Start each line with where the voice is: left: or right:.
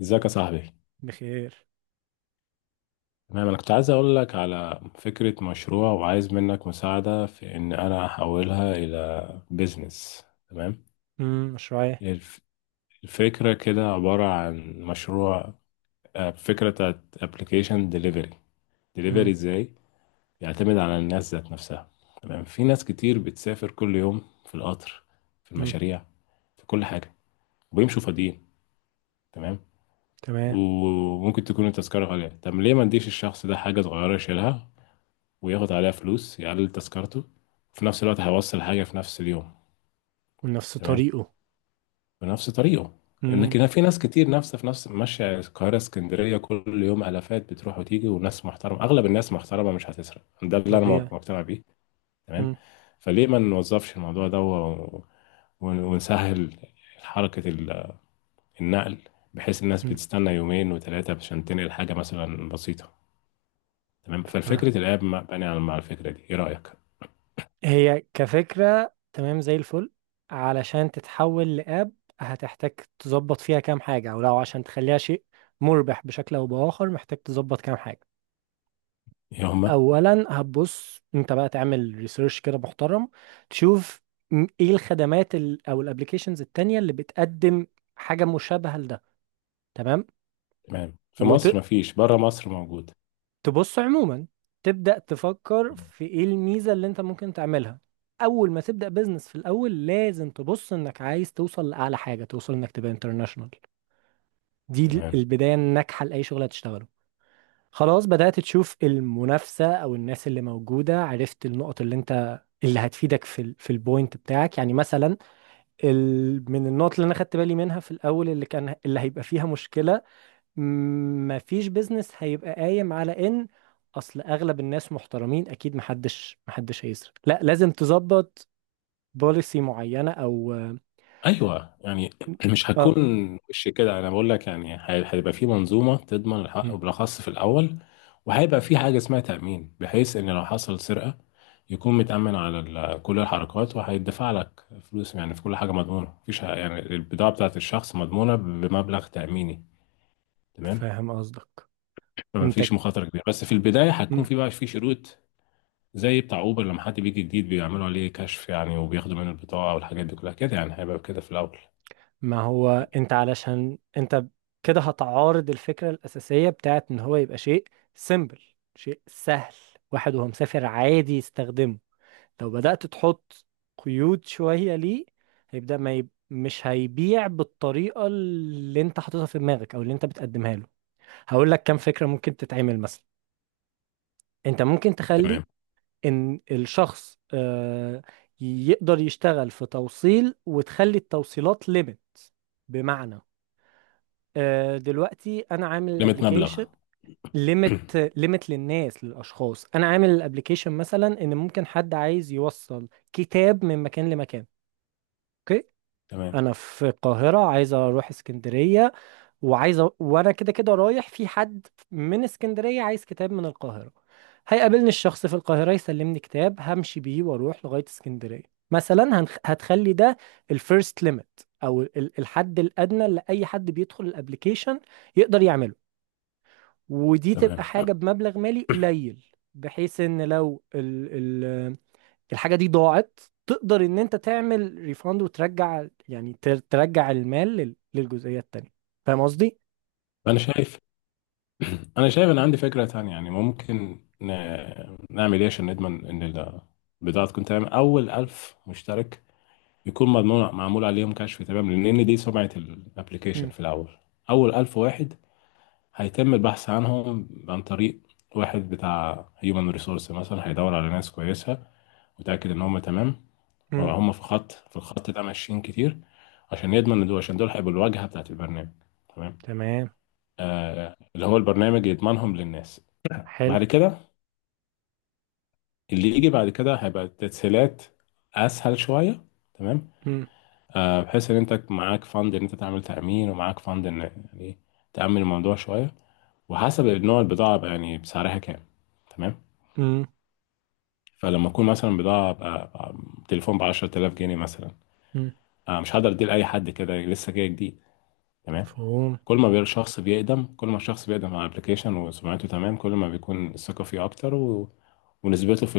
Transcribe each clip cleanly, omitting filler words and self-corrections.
left: ازيك يا صاحبي؟
right: بخير.
left: تمام، انا كنت عايز اقول لك على فكرة مشروع، وعايز منك مساعدة في ان انا احولها الى بيزنس. تمام.
right: مشروعي.
left: الف- الفكرة كده عبارة عن مشروع. فكرة بتاعت ابلكيشن ديليفري. ديليفري
right: امم.
left: ازاي؟ يعتمد على الناس ذات نفسها. تمام، في ناس كتير بتسافر كل يوم في القطر، في
right: امم،
left: المشاريع، في كل حاجة، وبيمشوا فاضيين. تمام.
right: تمام.
left: وممكن تكون التذكرة غالية، طب ليه ما نديش الشخص ده حاجة صغيرة يشيلها وياخد عليها فلوس يقلل تذكرته؟ في نفس الوقت هيوصل حاجة في نفس اليوم،
right: ونفس
left: تمام،
right: طريقه.
left: بنفس طريقه.
right: امم.
left: لكن في ناس كتير نفسها في نفس، ماشية القاهرة اسكندرية كل يوم، آلافات بتروح وتيجي، وناس محترمة، أغلب الناس محترمة مش هتسرق، ده اللي أنا
right: طبيعي.
left: مقتنع بيه. تمام.
right: امم.
left: فليه ما نوظفش الموضوع ده ونسهل حركة النقل، بحيث الناس
right: امم
left: بتستنى يومين وثلاثة عشان تنقل حاجة مثلا بسيطة. تمام،
right: آه.
left: فالفكرة الآب بني على، مع الفكرة دي، إيه رأيك؟
right: هي كفكرة تمام، زي الفل. علشان تتحول لأب هتحتاج تظبط فيها كام حاجة، أو لو عشان تخليها شيء مربح بشكل أو بآخر محتاج تظبط كام حاجة.
left: يا هما
right: أولا هتبص أنت بقى تعمل ريسيرش كده محترم، تشوف إيه الخدمات أو الأبليكيشنز التانية اللي بتقدم حاجة مشابهة لده. تمام.
left: تمام، في
right: وت...
left: مصر مفيش، بره مصر موجود.
right: تبص عموما، تبدأ تفكر
left: مم.
right: في ايه الميزة اللي انت ممكن تعملها. اول ما تبدأ بزنس في الاول لازم تبص انك عايز توصل لاعلى حاجة، توصل انك تبقى انترناشونال. دي
left: تمام.
right: البداية الناجحة لأي شغل هتشتغله. خلاص، بدأت تشوف المنافسة او الناس اللي موجودة، عرفت النقط اللي انت اللي هتفيدك في ال في البوينت بتاعك، يعني مثلا ال من النقط اللي انا خدت بالي منها في الاول اللي كان اللي هيبقى فيها مشكلة، مفيش بيزنس هيبقى قايم على ان اصل اغلب الناس محترمين، اكيد محدش هيسرق، لا لازم تظبط بوليسي معينة او
left: ايوه يعني، مش هتكون
right: اه.
left: وش كده، انا بقول لك يعني هيبقى في منظومه تضمن
right: م.
left: الحق بالاخص في الاول، وهيبقى في حاجه اسمها تامين، بحيث ان لو حصل سرقه يكون متامن على كل الحركات وهيدفع لك فلوس، يعني في كل حاجه مضمونه، مفيش يعني البضاعه بتاعت الشخص مضمونه بمبلغ تاميني. تمام،
right: فاهم قصدك.
left: فما
right: انت
left: فيش مخاطره كبيره، بس في البدايه
right: م.
left: هتكون في بقى في شروط، زي بتاع اوبر لما حد بيجي جديد بيعملوا عليه كشف يعني، وبياخدوا منه البطاقه والحاجات دي كلها كده، يعني هيبقى كده في الاول.
right: ما هو انت، علشان انت كده هتعارض الفكرة الأساسية بتاعت ان هو يبقى شيء سيمبل، شيء سهل، واحد وهو مسافر عادي يستخدمه. لو بدأت تحط قيود شوية ليه، هيبدأ ما يب... مش هيبيع بالطريقة اللي انت حاططها في دماغك او اللي انت بتقدمها له. هقول لك كام فكرة ممكن تتعمل مثلا. انت ممكن تخلي
left: تمام.
right: ان الشخص يقدر يشتغل في توصيل وتخلي التوصيلات ليميت. بمعنى دلوقتي انا عامل
left: ليميت
right: الابليكيشن
left: مبلغ.
right: ليميت ليميت للناس للاشخاص، انا عامل الابليكيشن مثلا ان ممكن حد عايز يوصل كتاب من مكان لمكان. اوكي،
left: تمام.
right: انا في القاهره عايز اروح اسكندريه، وانا كده كده رايح، في حد من اسكندريه عايز كتاب من القاهره، هيقابلني الشخص في القاهره يسلمني كتاب همشي بيه واروح لغايه اسكندريه. مثلا هتخلي ده الفيرست ليميت او الحد الادنى اللي اي حد بيدخل الابليكيشن يقدر يعمله. ودي تبقى
left: تمام،
right: حاجه بمبلغ مالي قليل، بحيث ان لو ال... الحاجة دي ضاعت، تقدر ان انت تعمل ريفاند وترجع، يعني ترجع المال للجزئية التانية. فاهم قصدي؟
left: انا شايف. انا شايف ان عندي فكره تانية، يعني ممكن ن... نعمل ايه عشان نضمن ان البضاعه تكون تمام؟ اول 1000 مشترك يكون مضمون، معمول عليهم كشف، تمام، لان دي سمعه الابلكيشن
right: مم.
left: في الاول. اول 1000 واحد هيتم البحث عنهم عن طريق واحد بتاع هيومن ريسورس مثلا، هيدور على ناس كويسه وتأكد إن هم تمام.
right: مم.
left: هم في خط، في الخط ده ماشيين كتير، عشان يضمن إن دول، عشان دول هيبقوا الواجهة بتاعت البرنامج. تمام.
right: تمام،
left: آه اللي هو البرنامج يضمنهم للناس.
right: حلو.
left: بعد كده، اللي يجي بعد كده هيبقى التسهيلات أسهل شوية. تمام.
right: مم.
left: آه، بحيث إن أنت معاك فند إن أنت تعمل تأمين، ومعاك فند إن يعني تأمن الموضوع شوية، وحسب نوع البضاعة بقى يعني، بسعرها كام. تمام.
right: مم.
left: فلما أكون مثلا بضاعة تليفون ب 10000 جنيه مثلا،
right: مم.
left: آه مش هقدر أديه لأي حد كده لسه جاي جديد. تمام.
right: مفهوم.
left: كل ما بيبقى الشخص بيقدم، كل ما الشخص بيقدم على ابلكيشن وسمعته تمام، كل ما بيكون الثقة فيه أكتر ونسبته في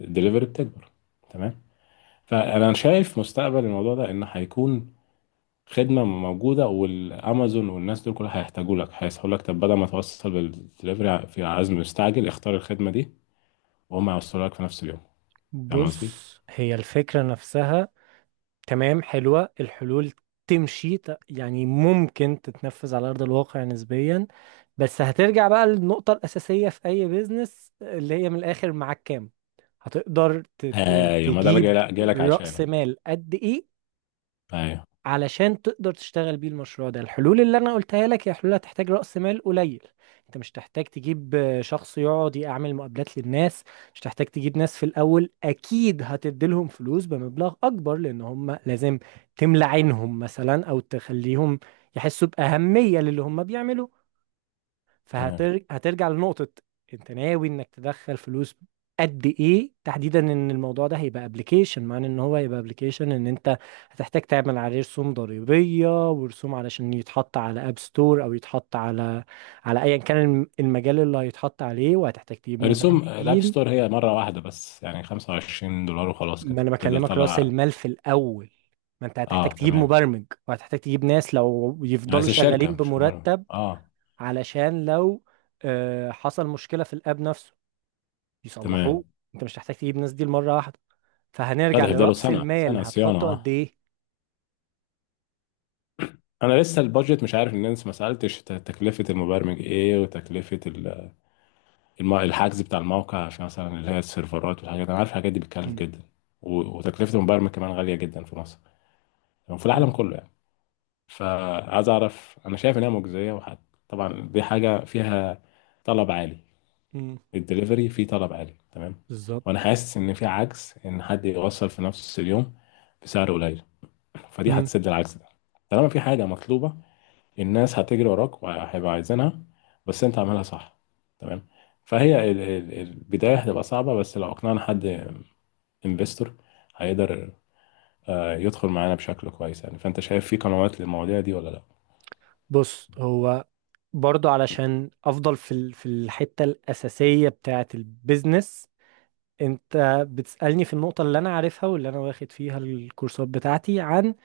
left: الدليفري بتكبر. تمام. فأنا شايف مستقبل الموضوع ده إن هيكون خدمة موجودة، والأمازون والناس دول كلها هيحتاجوا لك، هيقول لك طب بدل ما توصل بالدليفري في عزم مستعجل اختار الخدمة دي وهم هيوصلوا لك في نفس اليوم. فاهم قصدي؟
right: بص، هي الفكرة نفسها تمام، حلوة الحلول. تمشي يعني ممكن تتنفذ على أرض الواقع نسبيا، بس هترجع بقى للنقطة الأساسية في أي بيزنس، اللي هي من الآخر معاك كام، هتقدر
left: أيوة، ما ده بقى جاي
right: تجيب
left: لك، جاي لك
right: رأس
left: عشانه.
right: مال قد إيه
left: أيوة
right: علشان تقدر تشتغل بيه المشروع ده. الحلول اللي انا قلتها لك هي حلول هتحتاج رأس مال قليل، انت مش تحتاج تجيب شخص يقعد يعمل مقابلات للناس، مش تحتاج تجيب ناس في الاول اكيد هتديلهم فلوس بمبلغ اكبر لان هم لازم تملى عينهم مثلا، او تخليهم يحسوا بأهمية للي هم بيعملوه.
left: تمام.
right: هترجع لنقطة، انت ناوي انك تدخل فلوس قد ايه تحديدا، ان الموضوع ده هيبقى ابلكيشن، معنى ان هو هيبقى ابلكيشن ان انت هتحتاج تعمل عليه رسوم ضريبية ورسوم علشان يتحط على اب ستور او يتحط على على ايا كان المجال اللي هيتحط عليه، وهتحتاج تجيب
left: رسوم الاب ستور
right: مبرمجين.
left: هي مره واحده بس يعني، 25 دولار وخلاص
right: ما
left: كده
right: انا
left: تبدا
right: بكلمك راس
left: تطلع.
right: المال في الاول، ما انت هتحتاج
left: اه
right: تجيب
left: تمام،
right: مبرمج وهتحتاج تجيب ناس لو يفضلوا
left: بس
right: شغالين
left: الشركه مش مره.
right: بمرتب،
left: اه
right: علشان لو حصل مشكلة في الاب نفسه
left: تمام.
right: يصلحوه. انت مش هتحتاج تجيب الناس دي مرة واحدة.
left: لا،
right: فهنرجع
left: ده هيفضلوا
right: لرأس
left: سنه
right: المال،
left: سنه صيانه.
right: هتحطه قد
left: اه،
right: ايه؟
left: انا لسه البادجت مش عارف، ان انت ما سالتش تكلفه المبرمج ايه، وتكلفه الحجز بتاع الموقع، عشان مثلا اللي هي السيرفرات والحاجات، انا عارف الحاجات دي بتكلف
right: مم.
left: جدا. وتكلفه المبرمج كمان غاليه جدا في مصر وفي
right: مم.
left: العالم كله يعني. فعايز اعرف، انا شايف انها مجزيه وحد، طبعا دي حاجه فيها طلب عالي،
right: مم.
left: الدليفري فيه طلب عالي. تمام. وانا
right: بالظبط.
left: حاسس ان في عجز ان حد يوصل في نفس اليوم بسعر قليل، فدي
right: مم.
left: هتسد العجز ده. طالما في حاجه مطلوبه الناس هتجري وراك وهيبقى عايزينها، بس انت عاملها صح. تمام. فهي البدايه هتبقى صعبه، بس لو اقنعنا حد انفستور هيقدر يدخل معانا بشكل كويس يعني. فانت شايف في قنوات للمواضيع دي ولا لا؟
right: بص هو برضو علشان افضل في الحتة الأساسية بتاعة البيزنس، انت بتسألني في النقطة اللي انا عارفها واللي انا واخد فيها الكورسات بتاعتي عن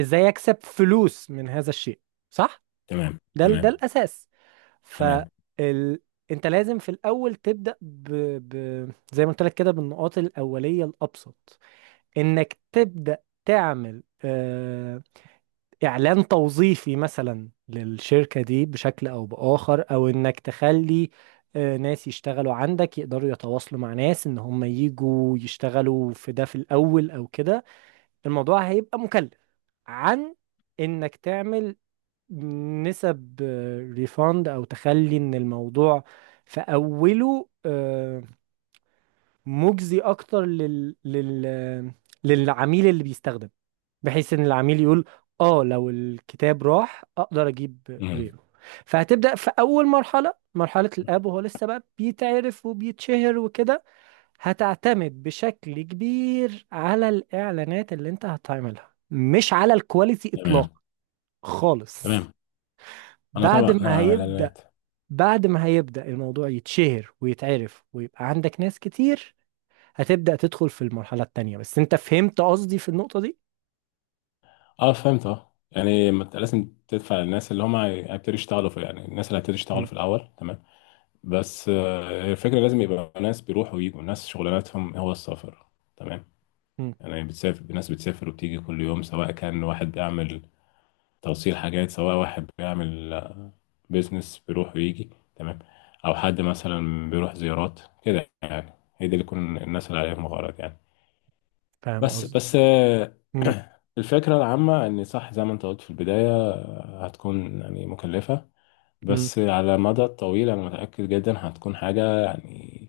right: ازاي اكسب فلوس من هذا الشيء، صح؟
left: تمام
right: ده
left: تمام.
right: الأساس.
left: تمام.
right: فال... انت لازم في الاول ب... زي ما قلت لك كده بالنقاط الاوليه الابسط، انك تبدا تعمل اعلان توظيفي مثلا للشركه دي بشكل او باخر، او انك تخلي ناس يشتغلوا عندك يقدروا يتواصلوا مع ناس ان هم يجوا يشتغلوا في ده في الاول، او كده الموضوع هيبقى مكلف عن انك تعمل نسب ريفاند، او تخلي ان الموضوع في اوله مجزي اكتر لل للعميل اللي بيستخدم، بحيث ان العميل يقول اه لو الكتاب راح اقدر اجيب
left: مم.
right: غيره. فهتبدأ في اول مرحلة، مرحلة الاب وهو لسه بقى بيتعرف وبيتشهر وكده، هتعتمد بشكل كبير على الاعلانات اللي انت هتعملها، مش على الكواليتي اطلاقا
left: تمام.
right: خالص.
left: تمام، انا
right: بعد
left: طبعا انا
right: ما
left: اعمل
right: هيبدأ
left: اعلانات.
right: بعد ما هيبدأ الموضوع يتشهر ويتعرف ويبقى عندك ناس كتير، هتبدأ تدخل في المرحلة التانية. بس انت فهمت قصدي في النقطة دي؟
left: اه فهمت، اه يعني ما انت لازم تدفع للناس اللي هم هيبتدوا يشتغلوا في يعني، الناس اللي هيبتدوا يشتغلوا
right: مم.
left: في الاول. تمام. بس الفكره لازم يبقى ناس بيروحوا ويجوا، ناس شغلانتهم هو السفر. تمام.
right: مم.
left: يعني بتسافر، ناس بتسافر وبتيجي كل يوم، سواء كان واحد بيعمل توصيل حاجات، سواء واحد بيعمل بيزنس بيروح ويجي، تمام، او حد مثلا بيروح زيارات كده يعني، هي دي اللي تكون الناس اللي عليهم غرض يعني.
right: فاهم
left: بس
right: قصدك. مم.
left: الفكرة العامة إن صح زي ما أنت قلت في البداية، هتكون يعني مكلفة،
right: مم.
left: بس على المدى الطويل أنا متأكد جدا هتكون حاجة يعني،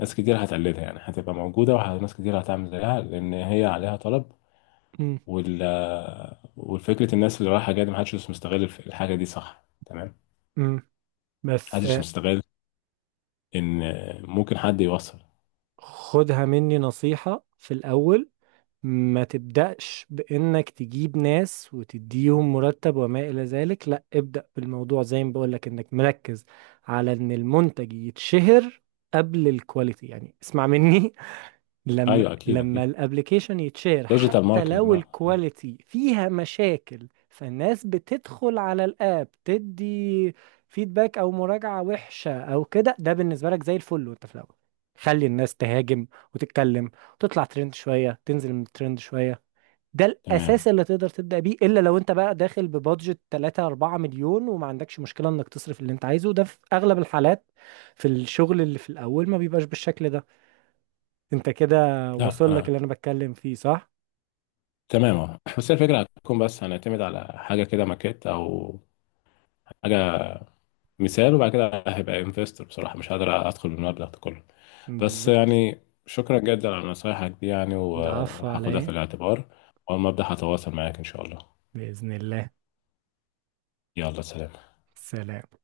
left: ناس كتير هتقلدها يعني، هتبقى موجودة، وناس كتير هتعمل زيها لأن هي عليها طلب.
right: مم.
left: وال والفكرة الناس اللي رايحة جاية دي محدش مش مستغل الحاجة دي، صح؟ تمام.
right: مم. بس
left: محدش مستغل إن ممكن حد يوصل.
right: خدها مني نصيحة في الأول، ما تبدأش بإنك تجيب ناس وتديهم مرتب وما إلى ذلك، لا ابدأ بالموضوع زي ما بقولك، إنك مركز على إن المنتج يتشهر قبل الكواليتي، يعني اسمع مني،
left: أيوه أكيد
right: لما
left: أكيد،
right: الابليكيشن يتشير
left: ديجيتال
right: حتى
left: ماركتنج
right: لو
left: بقى.
right: الكواليتي فيها مشاكل فالناس بتدخل على الاب تدي فيدباك او مراجعة وحشة او كده، ده بالنسبة لك زي الفل، وانت في الاول خلي الناس تهاجم وتتكلم وتطلع ترند شوية، تنزل من الترند شوية. ده
left: تمام.
right: الاساس اللي تقدر تبدأ بيه، الا لو انت بقى داخل ببادجت 3 4 مليون وما عندكش مشكلة انك تصرف اللي انت عايزه، وده في اغلب الحالات في الشغل اللي في الاول ما بيبقاش بالشكل ده. انت كده
left: لا
right: واصل لك
left: انا
right: اللي انا بتكلم فيه، صح؟
left: تمام، اه بس هي الفكرة هتكون، بس هنعتمد على حاجة كده ماكيت أو حاجة مثال، وبعد كده هبقى انفستور، بصراحة مش قادر أدخل بالمبلغ ده كله. بس
right: بالظبط.
left: يعني شكرا جدا على نصايحك دي يعني
right: العفو على
left: وهاخدها في
right: ايه.
left: الاعتبار، وأول ما أبدأ هتواصل معاك إن شاء الله.
right: باذن الله.
left: يلا سلام.
right: سلام.